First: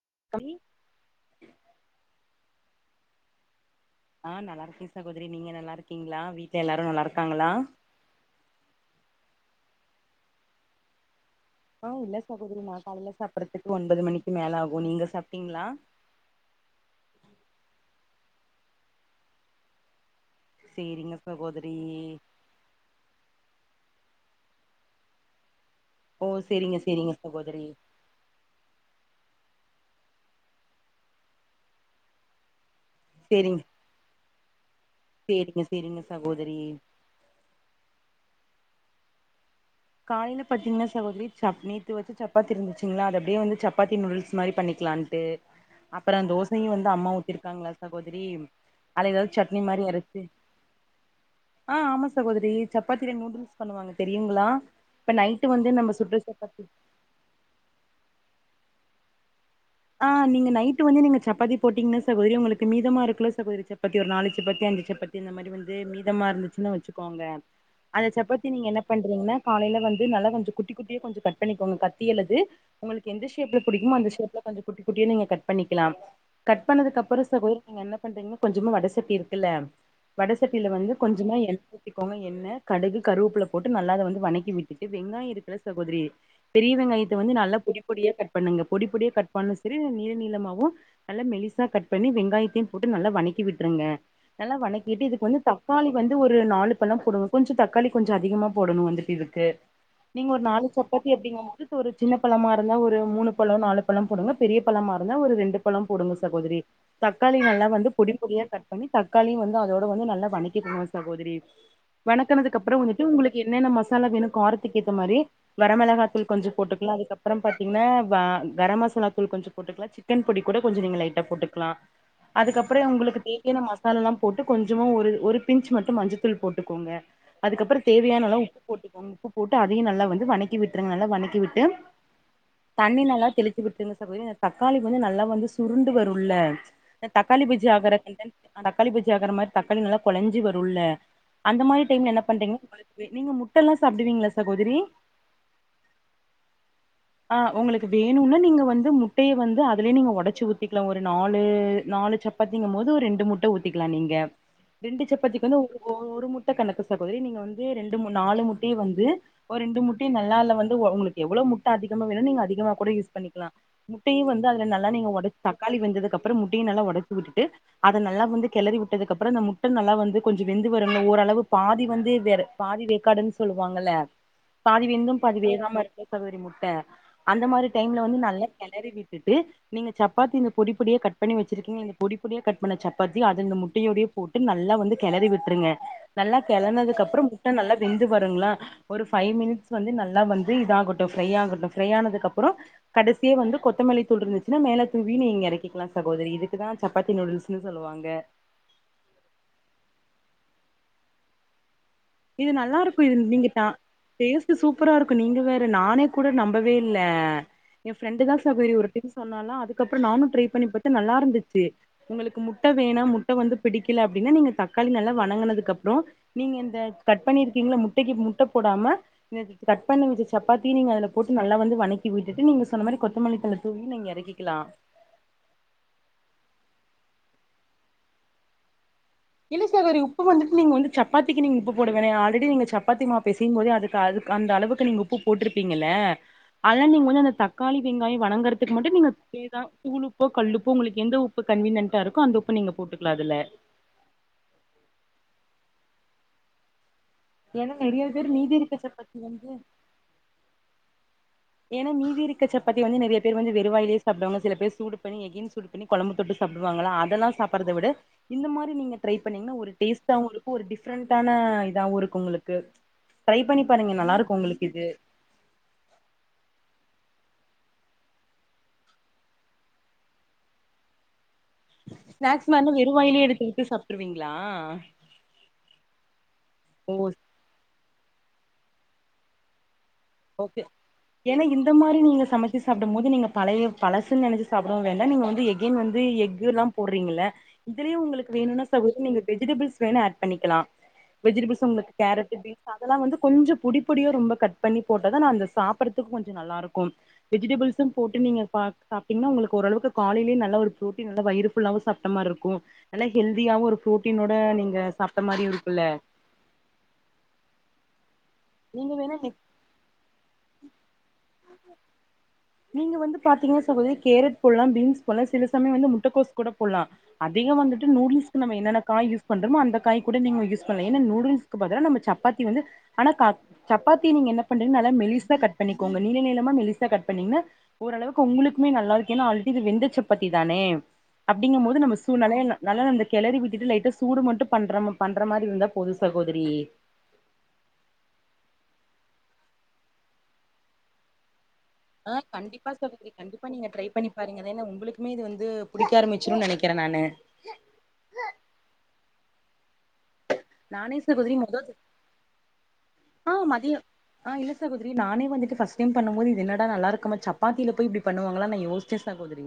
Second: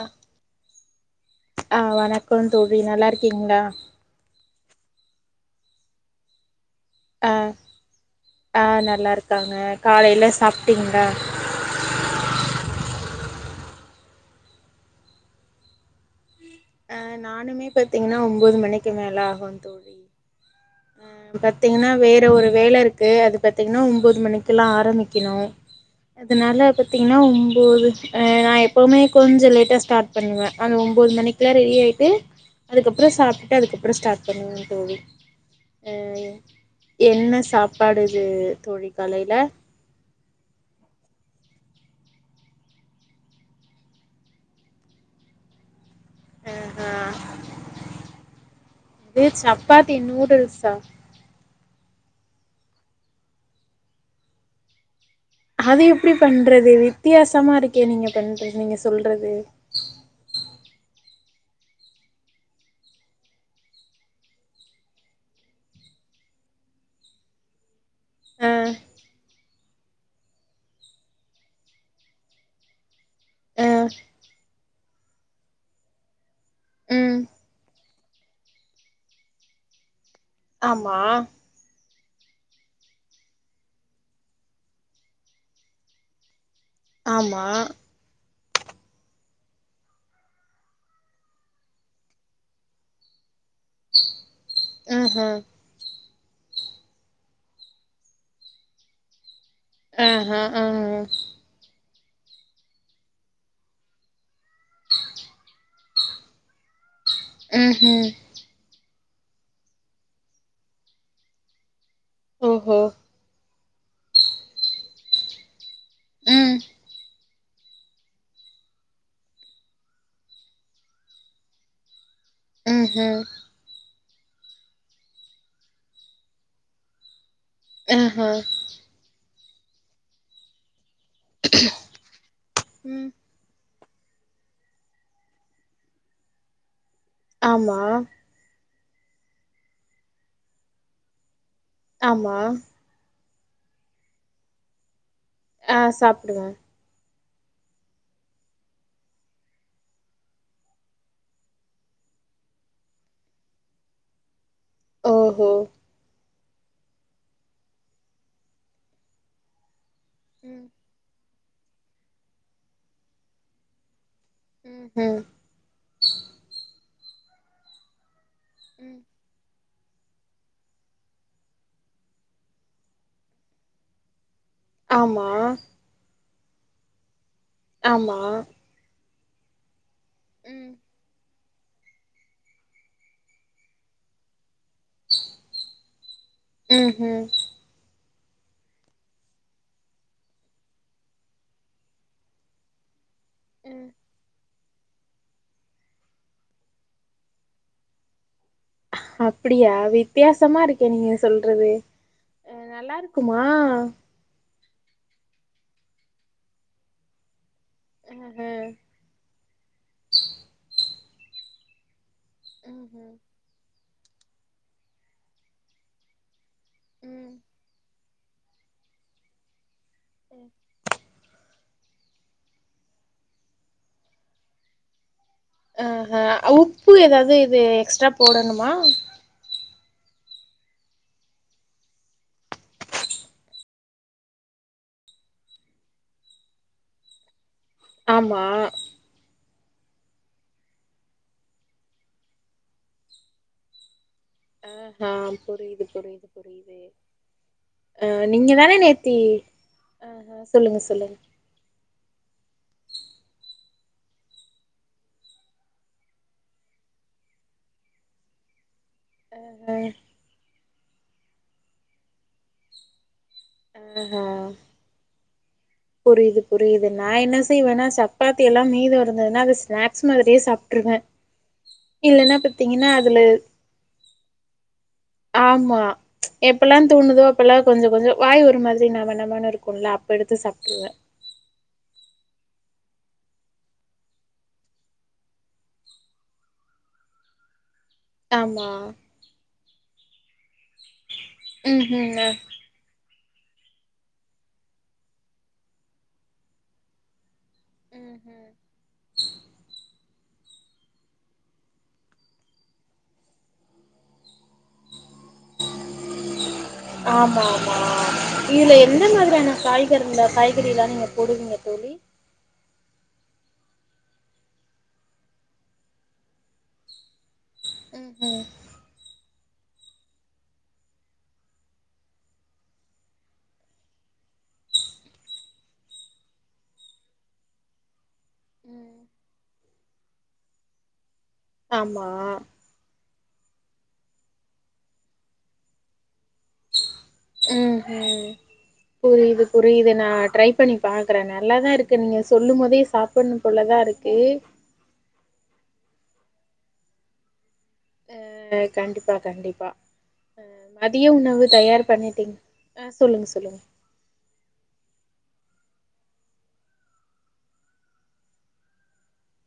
அஹ் கவி ஆஹ் வணக்கோ தோழி நல்லா இருக்கீங்ளா ஆஹ் நல்லா இருக்கே சகோதரி நீங்க நல்லா இருக்கீங்ளா வீ்ட்ல எல்லாரு நல்லாருக் அஹ் அஹ் நல்லாருக்காங்க காலையில சாப்டீங்ளா ஆஹ் இல்ல சகோதரி நா காலையில சாப்பறதுக்கு ஒன்பது மணிக்கு மேல ஆகு நீங்க சாப்டீங்ளா அஹ் நானுமே பாத்தீங்கனா ஒன்பது மணிக்கு மேல ஆகு தோழி சேரிங்க அஹ் சகோதரி பத்தீங்கனா வேற ஒரு வேல இருக்கு அது பத்தீங்கனா ஒம்போது மணிக்குலா ஆரம்பிக்கணு ஓ அதனால சேரிங்க சேரிங்க பாத்தீங்கன்னா சகோதரி ஒம்போது அ நா எப்போவுமே கொஞ்சோ லேட்டா ஸ்டார்ட் பண்ணுவ அந்த ஒம்போது மணிக்கெலா ரெடி ஆகிட்டு அதுக்கப்பறோ சாப்டுட்டு சேரிங்க அதுக்கப்பறோ ஸ்டார்ட் பண்ணுவ தோழி சேரிங்க ஆ சேரிங்க சகோதரி என்ன சாப்பாடுது தோழி காலையில காலையில பாத்தீங்கன்ன சகோதரி சப் நேத்து வச்ச சப்பாத்தி இருந்துச்சுங்களா அது அப்டியே வந்து சப்பாத்தி நூடுல்ஸ் மாரி பண்ணிக்கலானு ட்டு அப்பறோ ஆ தோசையு வந்து ஆ அம்மா ஊத்திருக்காங்களா சகோதரி அதுல எதாவது சட்னி மாரி அரச்சு சா ஆ ஆமா சகோதரி சப்பாத்தில நூடுல்ஸ் பண்ணுவாங்க தெரியுங்களா இப்ப நைட் ட்டு வந்து அது நம்ம எப்படி சுட்ட சப்பாத்தி பண்றது வித்தியாசமா இருக்கே நீங்க பண்றது நீங்க சொல்றது ஆ நீங்க நைட்டு வந்து நீங்க சப்பாத்தி போட்டீங்கன்னா சகோதரி உங்களுக்கு மீதமா இருக்குல்ல சகோதரி சப்பாத்தி ஒரு நாலு சப்பாத்தி அஞ்சு சப்பாத்தி இந்த மாரி வந்து மீதமா இருந்துச்சுன்னு வச்சுக்கோங்க அந்த சப்பாத்தி ஆ நீங்க என்ன பண்றீங்கன்னா காலைல வந்து நல்லா கொஞ்சோ குட்டி குட்டியா கொஞ்சோ கட் பண்ணிக்கோங்க கத்தி அல்லது உங்களுக்கு எந்த ஷேப்ல ஆ புடிகுமோ அந்த ஷேப்ல கொஞ்சோ குட்டி குட்டியா நீங்க கட் பண்ணிக்கலா கட் பண்ணதுக்கு ம் அப்றோ சகோதரி நீங்க என்ன பண்றீங்கன்னா கொஞ்சமா வட சட்டி இருக்குல்ல வடசட்டியில வந்து ஆமா கொஞ்சமா எண் ஊத்திக்கோங்க எண்ணெ கடுகு கருவப்புள்ள போட்டு நல்லா அத வந்து வணக்கி விட்டுட்டு வெங்காயோ இருக்குல சகோதரி பெரிய வெங்காயத்த வந்து ஆமா நல்லா பொடி பொடியா கட் பண்ணுங்க பொடி பொடியா கட் பான்னு செரி நீ நீளமவு நல்லா மெலிசா கட் பண்ணி வெங்காயத்தயு போட்டு நல்லா வதக்கி விட் ருங்க நல்லா வணக்கிட்டு ம்ஹூ இதுக்கு வந்து த தக்காளி வந்து ஒரு நாலு பழோ போடுங்க கொஞ்சோ தக்காளி கொஞ்சோ அதிகமா போடணு வந்து இதுக்கு நீங்க ஆஹா ஒரு ஆஹா நாலு சப்பாத்தி அப்படிங்கும் போது ஒரு சின்ன பழமா இருந்தா ஒரு மூணு பழம் நாலு பழம் போடுங்க பெரிய பழமாருந்தா ஒரு ரெண்டு பழோ போடுங்க சகோதரி தக்காளி நல்லா வந்து ம்ஹூம் பொடிபொடியா கட் ட் பண்ணி தக்காளியு வந்து அதோட வந்து நல்லா வணக்கிகோனு சகோதரி வணக்கனதுக்கு அப்புறோ ஓஹோ வந்துட்டு உங்களுக்கு என்னென்ன மசாலா வேணு காரத்துக்கு ஏத்தா மாதிரி வரமெளகா தூள் கொஞ்சோ ம் போட்டுக்கலா அதுக்கப்புறோ பாத்தீங்கன்னா க கரமாச லாத்தூள் கொஞ்சோ போட்டுக்கலா சிக்கன் பொடி கூட கொஞ்சோ நீங்க லைட்டா போட்டுக்கலா அதுக்கப்புறோ உங்களுக்கு ம்ஹூம் தே யான மசாலெல்லா போட்டு கொஞ்சமா ஒரு ஒரு பிஞச் மட்டும் மஞ்சத்தூள் போட்டுக்கோங்க அதுக்கப்புறோ தேவையான ஆஹா நல்லா உப்பு போட்டுக்கோங்க உப்பு போட்டு அதையு நல்லா வந்து வணக்கி விட்டுருங்க நல்லா வணக்கி க்கிவிட்டு தண்ணி ம் நல்லா தெளிச் த்து ஊத்துங்க சகோதரி இந்த தக்காளி வந்து நல்லா வந்து சுருண்டு வருல்ல தக்காளி புஜி ஆமா ஆகற கண்டன்ட் தக்காளி பச்சி ஆக்குற மாரி தக்காளி நல்லா கொழஞ்சி வருல்ல அந்த மாரி டைம்ல என்ன ஆமா பண்றீங்கன்னா நீங்க முட்டெல்லா சாப்பிடுவீங்களா சகோதிரி ஆ சாப்பிடுவே ஆ உங்களுக்கு வேணுன்னா நீங்க வந்து முட்டையே வந்து அதுலயே நீங்க ஒடைச்சி ஊத்திக்கலா ஒரு நாலு நாலு ச ப்பாத்திங்கம் போது ஒரு ரெண்டு முட்ட ஊத்திக்கலா நீங்க ரெண்டு சப்பத்திக்கு ஓஹோ வந்து ஒரு ஒரு முட்ட கணக்கு சகோதரி நீங்க வந்து ரெண்டு நாலு முட்டையு வந்து ஒரு ரெண்டு முட்டையு நல்லால்ல ம் வந்து உங்களுக்கு எவ்ளோ முட்ட அதிகமா வேணு நீங்க அதிகமா கூட யூஸ் பண்ணிக்கலா முட்டையு வந்து அதுல நல்லா நீங்க ம்ஹூம் ஒடைச்சு தக்காளி வெந்ததுக்கு அப்புறம் முட்டையேயு நல்லா ஒடைச்சு விட்டுட்டு அத நல்லா வந்து கெளறி ம் விட்டதுக்கப்புறோ இந்த முட் ட நல்லா வந்து கொஞ்சோ வெந்து வரணு ஓரளவு பாதி வந்து வேற பாதி வெக்காடுன்னு சொல்லுவாங்கல்ல பாதி வெந்து ஆமா பாதி வேகாம இருக்கு சகோதரி முட்ட அந்த மாரி டைம்ல வந்து ஆமா நல்லா கெளறி விட்டுட்டு நீங்க சப்பாத்தி இந்த ம் பொடி பொடியா கட் பண்ணி வெச்சிருக்கீங்க இந் பொடி பொடியா கட் பண்ண சப்பாத்தி அது இந்த முட்டையோடயே போட்டு நல்லா வந்து கெளறி விட்டுருங்க நல்லா கெளனதுக்கு அப்புறோ ம்ஹூம் நல்லா வெந்து வருங்களா ஒரு பைவ் மினிட்ஸ் வந்து நல்லா வந்து இத ஆகாட்டு ஃப்ரை ஆகட்டு ஃப்ரை ஆனது அப்புறோ கடைசி வந்து ம் கொத்தமல்லி தூள்ர்ந்ச்சு இத மேல தூவின் நீங்க இறக்கிக்கலா சகோதரி இதுக்குதா சப்பாத்தி நூடுல்ஸ்ன்னு சொல்லுவாங்க அப்டியா வித்தியாசமா இருக்கே நீங்க சொல்டறது இது நல்லா இருக்கு இது தீங்கிட்டா டேஸ்ட்டு சூப்பரா இருக்கு நீங்க வேற நானே கூட நம்பவே இல்ல என் ஃரெண்டு தா ஆஹ சகோதரி ஒரு டிப் சொன்னா அதுக்கப்றோ நானு டிரை பண்ணி பத்தே நல்லா இருந்துச்சு உங்களுக்கு முட்ட வேணா ம்ஹும் முட்ட வந்து பிடிக்கல அப்டின்னா நீங்க தக்காளி நல்லா வணங்குனதுக்கு அப்புறோ நீங்க இந்த கட் ம் பண்ணி இருக்கீங்கள முட்டைக்கு முட்ட போடாம கட் பண்வெச்ச சப்பாத்தி நீங்க அதுல போட்டு நல்லா வந்து வனக் கி விட்டுட்டு நீங்க சொன்ன மாரி கொத்தமல்லி தூவி நீங்க இறக்கில்லா ஆ ஹ உப்பு ஏதாது இது எக்ஸ்ட்ரா போடணுமா இல்ல சகோதரி உப்பு வந்துட்டு நீங்க வந்து சப்பாத்திக்கு நீங்க உப்பு போடவெண ஆல்ரெடி நீங்க சப்பாத்தி மாவ் பேசையு போதே அதுக்கு அது அந்த அளவுக்கு நீங்க உப்பு போட்டுருப்பீங்லே அதல்லா நீங்க முன்னனு தாக் தக்காளி வெங்காயோ ஆமா வங்கறதுக்கு மட்டு நீங்க நி தா தூள்ப்போ கல்லுப்போ உங்களுக்கு எந்த உப்பு கன்வீனியன்டா இருக்கோ அந்த உப்ப நீங்க போட்டுக்கலா அதுல ஆ தா புரியுது புரியுது புரியுதே ஏன்னா நெறைய பேர் மிதிக்கர சப்பாத்தி வந்து ஆ ஹ சொல்லுங்க சொல்லுங் ஏன்னா மீதி இருக்க சப்பாத்திய வந்து நெற்யா பேர் வந்து வெறுவாயிலே சாப்டுவாங்க சில பேரு சூடு பண்ணி எகின் சூடு கொழம்பு தொட்டு சாப்டுவாங்களா அதெல்லா சாப்பறத விட இந்த மாரி நீங்க டிரை பண்ணீங்கென்னா ஒரு அ டேஸ்ட்டாவு இருக்கு ஒரு டிஃப்ரெண்டான இதாவு இருக்கு ஒங்ளுக்கு டிரை பண்ணி பாருங்க நல்லா ஆஹா இருக்கு உங்களுக்கு இது புரியுது புரியுது நா என்ன செய்வேன்னா சப்பாத்தி எல்லா மீது இருந்ததுன்னா அது ஸ்நாக்ஸ் மாரியே சாப்ட்டுருவே ஸ்நாக்ஸ் வந்து வெறு அதுல வாயிலே எடுத்துட்டு சாப்ட்டுருவீங்களா ஆமா எப்ப எல்லா தோணுதோ அப்ப எல்லா கொஞ்சோ கொஞ்சோ வாய் ஒரு மாரி நம நமனு இருக்கு இல்ல அப் ப எடுத்து ஓகே சாப்ட்டுருவே ஏன்னா இந்த மாரி நீங்க சமைச்சு சாப்டும் போது நீங்க பழைய பழசு நெனச்சு சாப்பிட வேண்டா நீங்க வந்து எகைன் வந்து யுர்ல்லா போடுறீங்கள இதுலையு உங்களுக்கு வேணும்னா ஆமா சகோதரி நீங்க வெஜிடெபுள்ஸ் வேண ஆட் பண்ணிக்கலா வெஜிடெபுள்ஸ் உங்களுக்கு ம்ஹூங்க கேரட் பீட் அதெல்லா வந்து கொஞ்சோ பொடி பொடிய ரொம்ப கட் பண்ணி போட்டதனா அந்த சாப்பறதுக்கு கொஞ்சோ நல்லா இருக்கு வெஜிடெபுள்ஸ் போட்டு நீங்க ம்ஹூம் பாக் சாப்ட்டிங்கென்னா ஒங்களுக்கு ஓரளவு காலையிலேயே நல்ல ஒரு புரோட்டீன் வந்து வயிறு ஃபுல்லாவு சாப்ட்ட மாரி இருக்கு நல்லா ஹெல்தியாவு ஒரு புரோட்டீனோட நீங்க சாப்ட்ட மாரி இருக்குல்ல ஆமா ஆமா இதுல நீங்க எந்த வேணா மாரியான காய் கிறதுல்ல காய்கறி எல்லாமே நீங்க போடுவீங்க தொழி நீங்க வந்து பாத்தீங்கென்னா சகோதரி கேரட் போட்லா பீன்ஸ் போட்லா சில சமய வந்து முட்டக்கோஸ் கூட போட்லா அதிகோ வந்துட்டு நூடுல்ஸ்க்கு ம்ஹூம் நம்ம என்னன்னா காய் யூஸ் பண்றமோ அந்த காய் கூட நீங்க யூஸ் பண்ணலா ஏன்னா நூடுல்ஸ்க்கு பதில நம்ம சப்பாத்தி வந்து ஆனா சப்பாத்தி நீங்க என்ன பண்றீங்க நல்ல மெலிசா கட் பண்ணிக்கோங்க நீள நீளமா மெலிசா கட் பண்ணிங்கன்னா ஓரளவுக்கு ஒங்களுக்குமே நல்லா இருக்கு ஏன்னா ஆல்ரெடி இது வெந்த சப்பாத்தி தானே அப்டிங்க போது நம்ம ஆமா சூ நெனைங்க நல்லா அந்த கெளறி விட்டுட்டு லைட்டா சூடு மட்டு பண்றம் பண்ற மாரி இருந்தா போது சகோதரி ம் ம் புரியுது புரியுது நா ட்ரை பண்ணி பாக்குறே நல்லாதா இருக் ஆ கண்டிப்பா சகோதரி கண்டிப்பா நீங்க ட்ரை பண்ணி இருக்கு பாருங்க இது ஏனா உங்களுக்கு இனிமே இது வந்து புடிக்க ஆரம்மிச்சிரு நெனைக்கிறே நானு ஆ கண்டிப்பா கண்டிப்பா ஆ நானே மதிய சகோதரி உணவு மொத தயார் பண்ணிட்டீங் சொல்லுங்க ஆ சொல்லுங்க மதிய ஆ இல்ல சகோதரி நானே வந்துட்டு ஃபர்ஸ்ட் டைம் பண்ணும் போது இது என்னடா நல்லா இருக்குமா சாப்பாத்தில போய் இப்டி பண்ணுவாங்கலா நா யோசு ச்சே சகோதரி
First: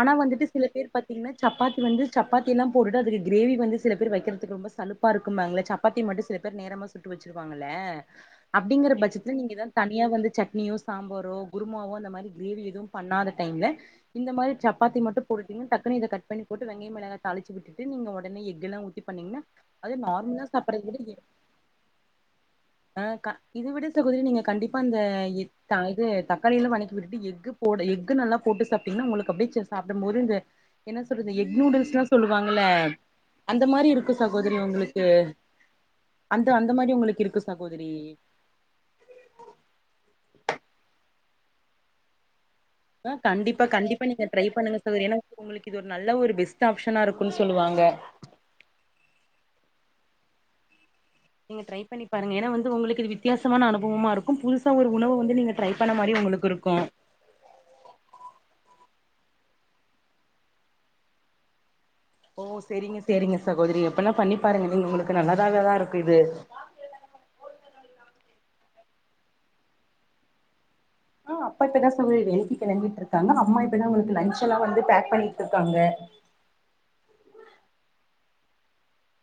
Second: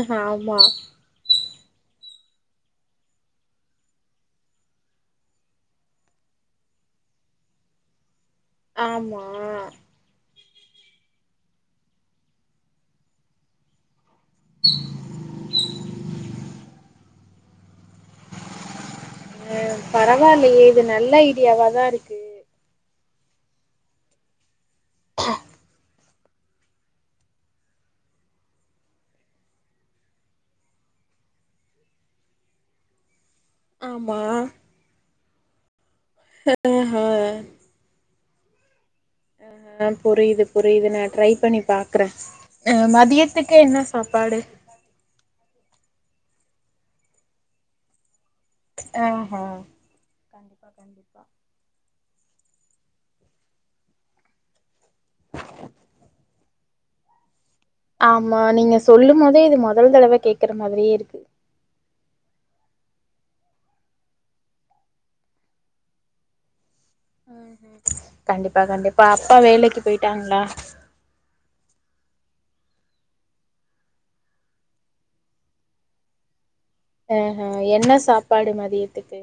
ஆனா வந்துட்டு ஆமா சில பேர் பாத் தீங்னா சப்பாத்தி வந்து சப்பாத்தியெல்லா போட்டுட்டு அதுக்கு கிரேவி வந்து சில பேர் வக்கெற்த்துக்கு ரொம்ப சலுப்பா இருக்கும்பாங்கள சப் ப்பாத்தி மட்டு சில பேர் நேரமா சுட்டு வச்சிருவாங்கல அப்டிங்கிற ஆமா பட்சத்துல நீங்க எதாவ்து தண் ணியா வந்து சட்னியோ சாம்பாரோ குருமாவோ அந்த மாரி கிரேவி எதுவு பண்ணாத டைம்ல இந்த மாரி சப்பாத்தி மட்டு போட்டீங்கனா டக்குன்னு இத கட் பண்ணி போட்டு வெங்காய மிளகா தாளிச்சி விட்டுட்டு நீங்க ஒடனே எக்கெல்லா ஊத்தி பண்ணிங்கனா அதே நார்மலா சாப்பிட்றத விட எ எதாதா இருக்கு ஆ க இத விட சகோதரி நீங்க கண்டிப்பா இந்த இ த இது க்காளியெல்லா வணக்கி விட்டுட்டு எக்கு போட எக்கு நல்லா போட்டு சாப்ட்டீங்னா ஒங்களுக்கு அப்டியே செ சாப்டும் போது இந்த என்ன சொல்றது எக் நூடுல்ஸ்லா சொல்லுவாங்கல அந்த மாரி இருக்கு ஆமா சகோதரி ஒங்களுக்கு அந்த அந்த மாரி ஒங்களுக்கு ஆஹ இருக்கு சகோதரி ஆ புரியுது புரியுது நா ட்ரை பண்ணி பாக்குறே அ ஆ மதியத்துக்கு கண்டிப்பா என்ன கண்டிப்பா நீங்க சாப்பாடு ட்ரை பண்ணுங்க சகோதரி ஏனா உங்களுக்கு இது ஒரு நல்ல ஒரு பெஸ்ட் ஆப்ஷனா இருக்குன் சொல்லுவாங்க ஆ ஹா கண்டிப்பா கண்டிப்பா நீங்க ட்ரை பண்ணி பாருங்க ஏனா வந்து ஒங்களுக்கு இது வித்தியாசமான அனுபவமா இருக்கு புதுசா ஒரு உணவ வந்து நீங்க ட்ரை பண்ண மாரியு ஒங்களுக் கிருக்கு ஆமா நீங்க சொல்லும் போதே இது மொதல் தடவ கேக்குற மாதிரியே இருக்கு ஓ செரிங்க சேரிங்க சகோதரி அப்பனா பண்ணி பாருங்க நீங்க உங்களுக்கு நல்லதாவேதா இருக்கு இது கண்டிப்பா கண்டிப்பா அப்பா வேலைக்கு போயிட்டாங்ளா ஆ அப்பா இப்பதா சகோதரி வேலைக்கு கெளம்பிட்ருக்காங்க அம்மா இப்பதா அவ்ங்களுக்கு லஞ்ச் எல்லா வந்து பேக் பண்ணிட்ருக்காங்க ஆ ஹ என்ன சாப்பாடு மதியத்துக்கு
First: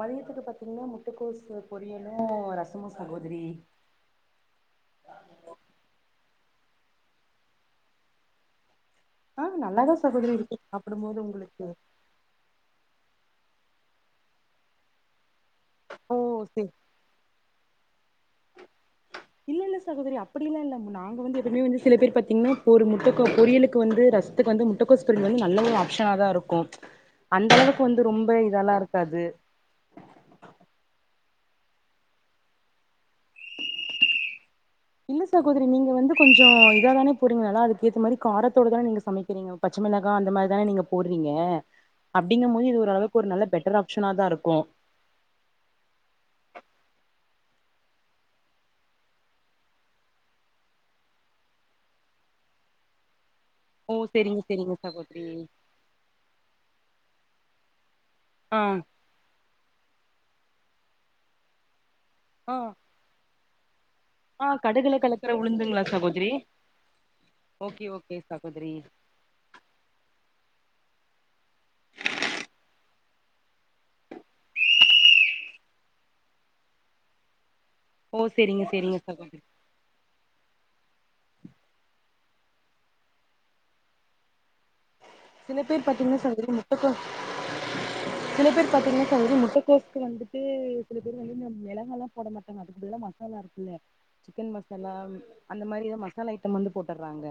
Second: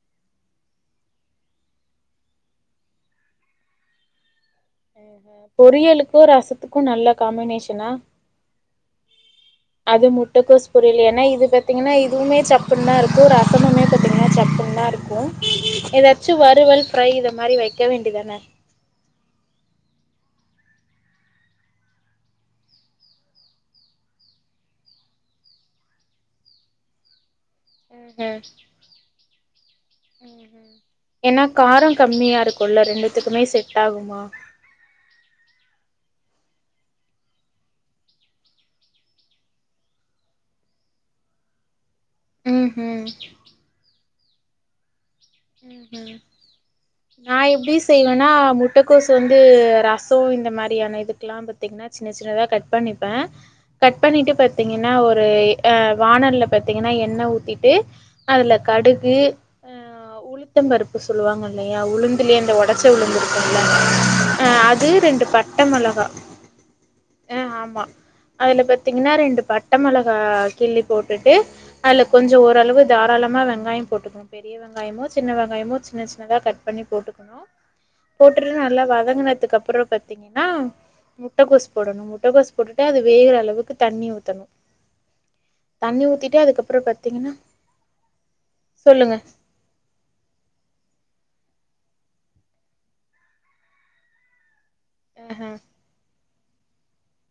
மதியத்துக்கு பாத்தீங்னா முட்டக்கோஸு பொரியலு ரசமு சகோதரி ம் ம் பொரியலுக்கு ரசத்துக்கு நல்ல காமினேஷனா ஆ நல்லாதா அது சகோதரி இருக்கு முட்டக்கோஸ் பொரியல் சாப்பிடும்போது ஏனா இது உங்களுக்கு பாத்தீங்கனா இதுவுமே சப் ப்புன்தா இருக்கு ரசமுமே பாத்தீங்கனா சப்புன்தா இருக்கு ஓ எதாச்சு செரி வறுவல் ஃப்ரை இத மாரி வெக்க வேண்டிதான இல்ல இல்ல சகோதரி அப்டியெல்லா இல்ல மு நாங்க வந்து எப்பவுமே வந்து சில பேர் பாத்தீங்னா இப்போ ஒரு முட்டக்கோஸ் பொரியலு வந்து ரசத்துக்கு வந்து முட்டக்கோஸ் பொரியல் வந்து நல்ல ஒரு ஆப்ஷனா தா இருக் கு அந்த அளவுக்கு வந்து ம் ரொம்ப இதாலா இருக்காது ம் ம் ஏனா கார கம்மியா இருக்குல்ல ரெண்டுத்துக்குமே செட் ஆகுமா இல்ல சாகோதரி நீங்க வந்து கொஞ்ச இதாதானே பொரிங்க நல்லா அதுக்கு ஏத்த மாரி காரத்தோடு தா நீங்க சமைக்கிறீங்க அ பச்ச மிளகா அந்த மாரிதானே நீங்க போடுவீங்க அப்டிங்க போது இது ம்ஹும் ஓரளவுக்கு ஒரு நல்ல பெட்டர் ஆப்ஷனா தா இருக்கு ம் ஹும் நா எப்டி செய்வேன்னா முட்டைக்கோசு வந்து ரசோ இந்த மாரியான இதுக்கெல்லா நா பாத்தீங்கன்னா சின்ன சின்னதா கட் பண்ணிப்பே ஓ கட் பண்ணிட்டு செரிங்க செரிங்க பாத்தீங்கன்னா சகோதரி ஒரு அ வாணல்ல பாத்தீங்கனா எண்ணெ ஊத்திட்டு அதுல ஆ கடுகு அ உளுத்தம் பருப்பு சொல்லுவாங்க இல்லையா உளுந்துலயே அந்த ஆ ஒடச்ச உளுந்து இருக்கும்ல ஆ அஹ் அது கடுகுல ரெண்டு கலக்குற பட்ட உளுந்துங்களா மொளகா சகோதரி அஹ் ஆமா ஓகே ஓகே அதுல சகோதரி பாத்தீங்கன்னா ரெண்டு பட்ட மொளகா கிள்ளி போட்டுட்டு அதுல கொஞ்சோ ஓரளவு தாராளமா வெங்காய போட்டுக்கனு பெரிய வெங் காயமோ சின்ன வெங்காயமோ சின்ன சின்னதா கட் பண்ணி போட்டுக்கணு ஓ போட்டுறு செரிங்க நல்லா செரிங்க சகோதரி வதங்குனதுக்கு அப்பறோ பாத்தீங்கன்னா முட்டைக்கோசு போடணு முட்டைக்கோசு போட்டுட்டு அது வேகிற அளவுக்கு தண்ணி ஊத்தணு சில பேர் தண்ணி பாத்தீங்கன்னா ஊத்திட்டு சகோதரி அதுக்கப்புறோ முட்டகோஸ் பாத்தீங்கன்னா சில பேர் பாத்தீங்கன்னா சொல்லுங்க சகோதரி முட்ட கோஸ்க்கு வந்துட்டு சில பேர் வந்து மெளகாயல்லா போட மாட்டாங்க அதுக்குப்பதிலா மசாலா இருக்குல்ல சிக்கன் மசாலா ம் ஆஹ அந்த மாதிரிதா மசாலா ஐட்டம் வந்து போட்டுடுறாங்க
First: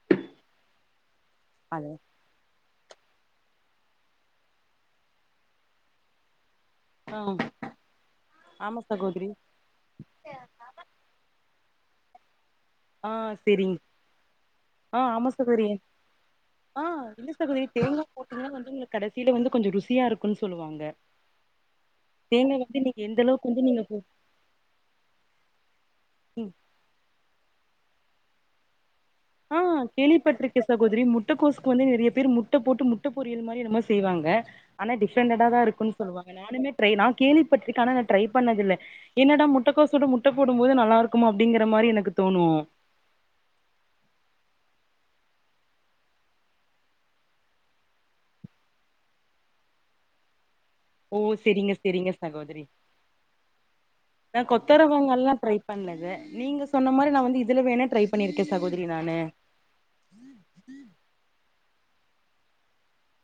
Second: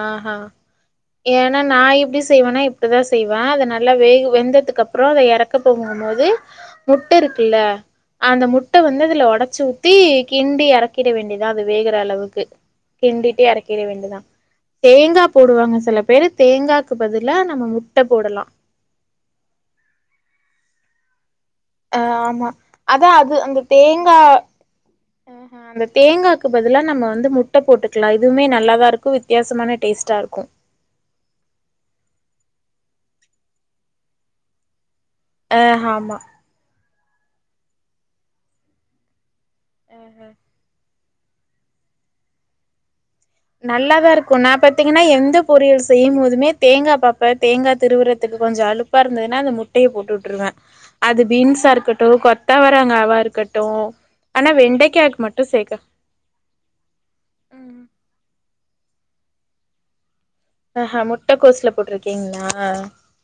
ஆ ஹா ஏனா நா அது எப்டி செய்வேன்னா இப் டி தா செய்வே அத நல்லா வேக வெந்ததுக்கு அப்பறோ அத எறக்க போகுங்க மோது முட்ட ஆ இருக்குல்ல அந்த ஆமா முட்ட வந்து அதுல சகோதரி ஒடச்சு ஊ த்தி கிண்டி எறக்கிட வேண்டிதா அது வேகிற அளவுக்கு ஆ கிண்டிட்டே செரிங் எறக்கிட வேண்டிதா ஆ தேங்கா ஆமா சகோதரி போடுவாங்க சில பேரு ஆ தேங்காக்கு பதிலா நம்ம முட்ட போடலா கடைசில வந்து கொஞ்சோ ருசியா இருக்குனு சொல்லுவாங்க அஹ் ஆமா தேங்கா வந்து நீங்க அதா எந்த அது அளவுக்கு அந்த வந்து நீங்க போட்டு தேங்கா ஆஹா அந்த தேங்காக்கு பதிலா நம்ம வந்து முட்டை போட்டுக்கலா இதுமே நல்லாதாருக்கு வித் ஆ கேள்வி பட்ருக்கே சகோதரி முட்டக்கோசுக்கு வந்து நெறைய பேர் முட்ட போட்டு முட்ட பொரியல் மாரி என்னமோ செய்வாங்க ஆனா டிஃப்ரெண்ட்டடா தா ஆ இருக்கு ஆமா சொல்லுவாங்க நானுமே ட்ரை நா கேள்விப்பட்டுருக்கே ஆனா நா ட்ரை பண்ணதில்ல என்னடா முட் டக்கோசோட முட்ட போடும்போது நல்லா இருக்கும்மா அப்டிங்கிற மாரி எனக்கு தோணு நல்லாதா இருக்கு நா பாத்தீங்கன்னா எந்த பொரியல் செய்யு போதுமே தேங்கா பாப்பே தேங்கா திருவுறத்துக்கு கொஞ்சோ அலுப் பா இருந்ததுனா அந்த முட்டைய போட்டு வுட்டுருவே ஓ அது பீன்ஸா செரிங்க இருக்கட்டு செரிங்க சகோதரி கொத்தவரங்காவா இருக்கட்டு நா ஆனா கொத்த வெண்டைக்காக்கு வரவங்கால்லா மட்டு ட்ரை சேக்க பண்ணலது நீங்க சொ சொன்ன மாரி நா வந்து இதுல ம். வேனா ட்ரை பண்ணியிருக்கே சகோதரி நானு அ ஹா முட்ட கோசுல போட்ருக்கீங்களா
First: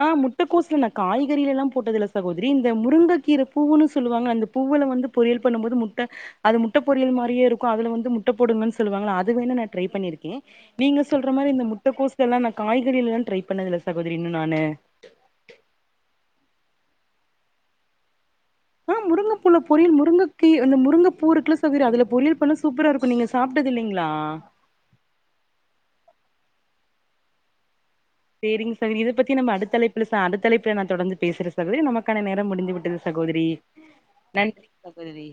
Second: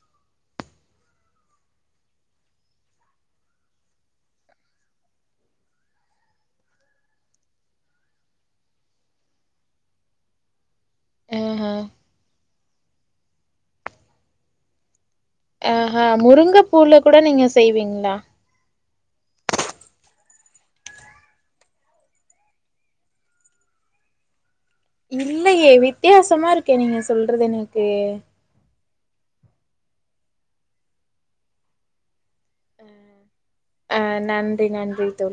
ஆ முட்டக்கோசுல நா காய்கறிலலா போட்டது இல்ல சகோதரி இந்த முருங்கைக்கீரை பூவுன்னு சொல்லுவாங்க அந்த பூவுல வந்து பொரியல் பண்ணுபோது முட்ட அது முட்ட பொறியல் மாரியே இருக்கு அதுல வந்து முட்ட போடுங்கன் சொல்லுவாங்கள அது வேனா நா ட்ரை பண்ணிருக்கே நீங்க சொல்ற மாரி இந்த ஆஹா முட்ட கோஸ்லல்லா நா காய்கறிலல்லா ட்ரை பண்ணதில்ல சகோதரி இன்னு நானு ஆ ஹா முருங்க பூல்ல கூட நீங்க செய்வீங்ளா ஆ முருங்கப்பூல பொரியல் முருங்கக்கி அந்த முருங்க பூ இருக்குல்ல சகோதரி அதுல பொரியல் பண்ணா சூப்பரா இருக்கு நீங்க சாப்டது இல்லீங்களா இல்லயே வித்தியாசமா இருக்கே நீங்க சொல்றது எனக்கு சேரிங் சகோதரி இத பத்தி நம்ம அடுத்தலைப்புல ச அடுத்த தலைப்புல நா தொடர்ந்து பேசுறே சகோதரி நமக்கான நேரம் முடிந் துவிட்டது சகோதிரி நன்றி சகோதரி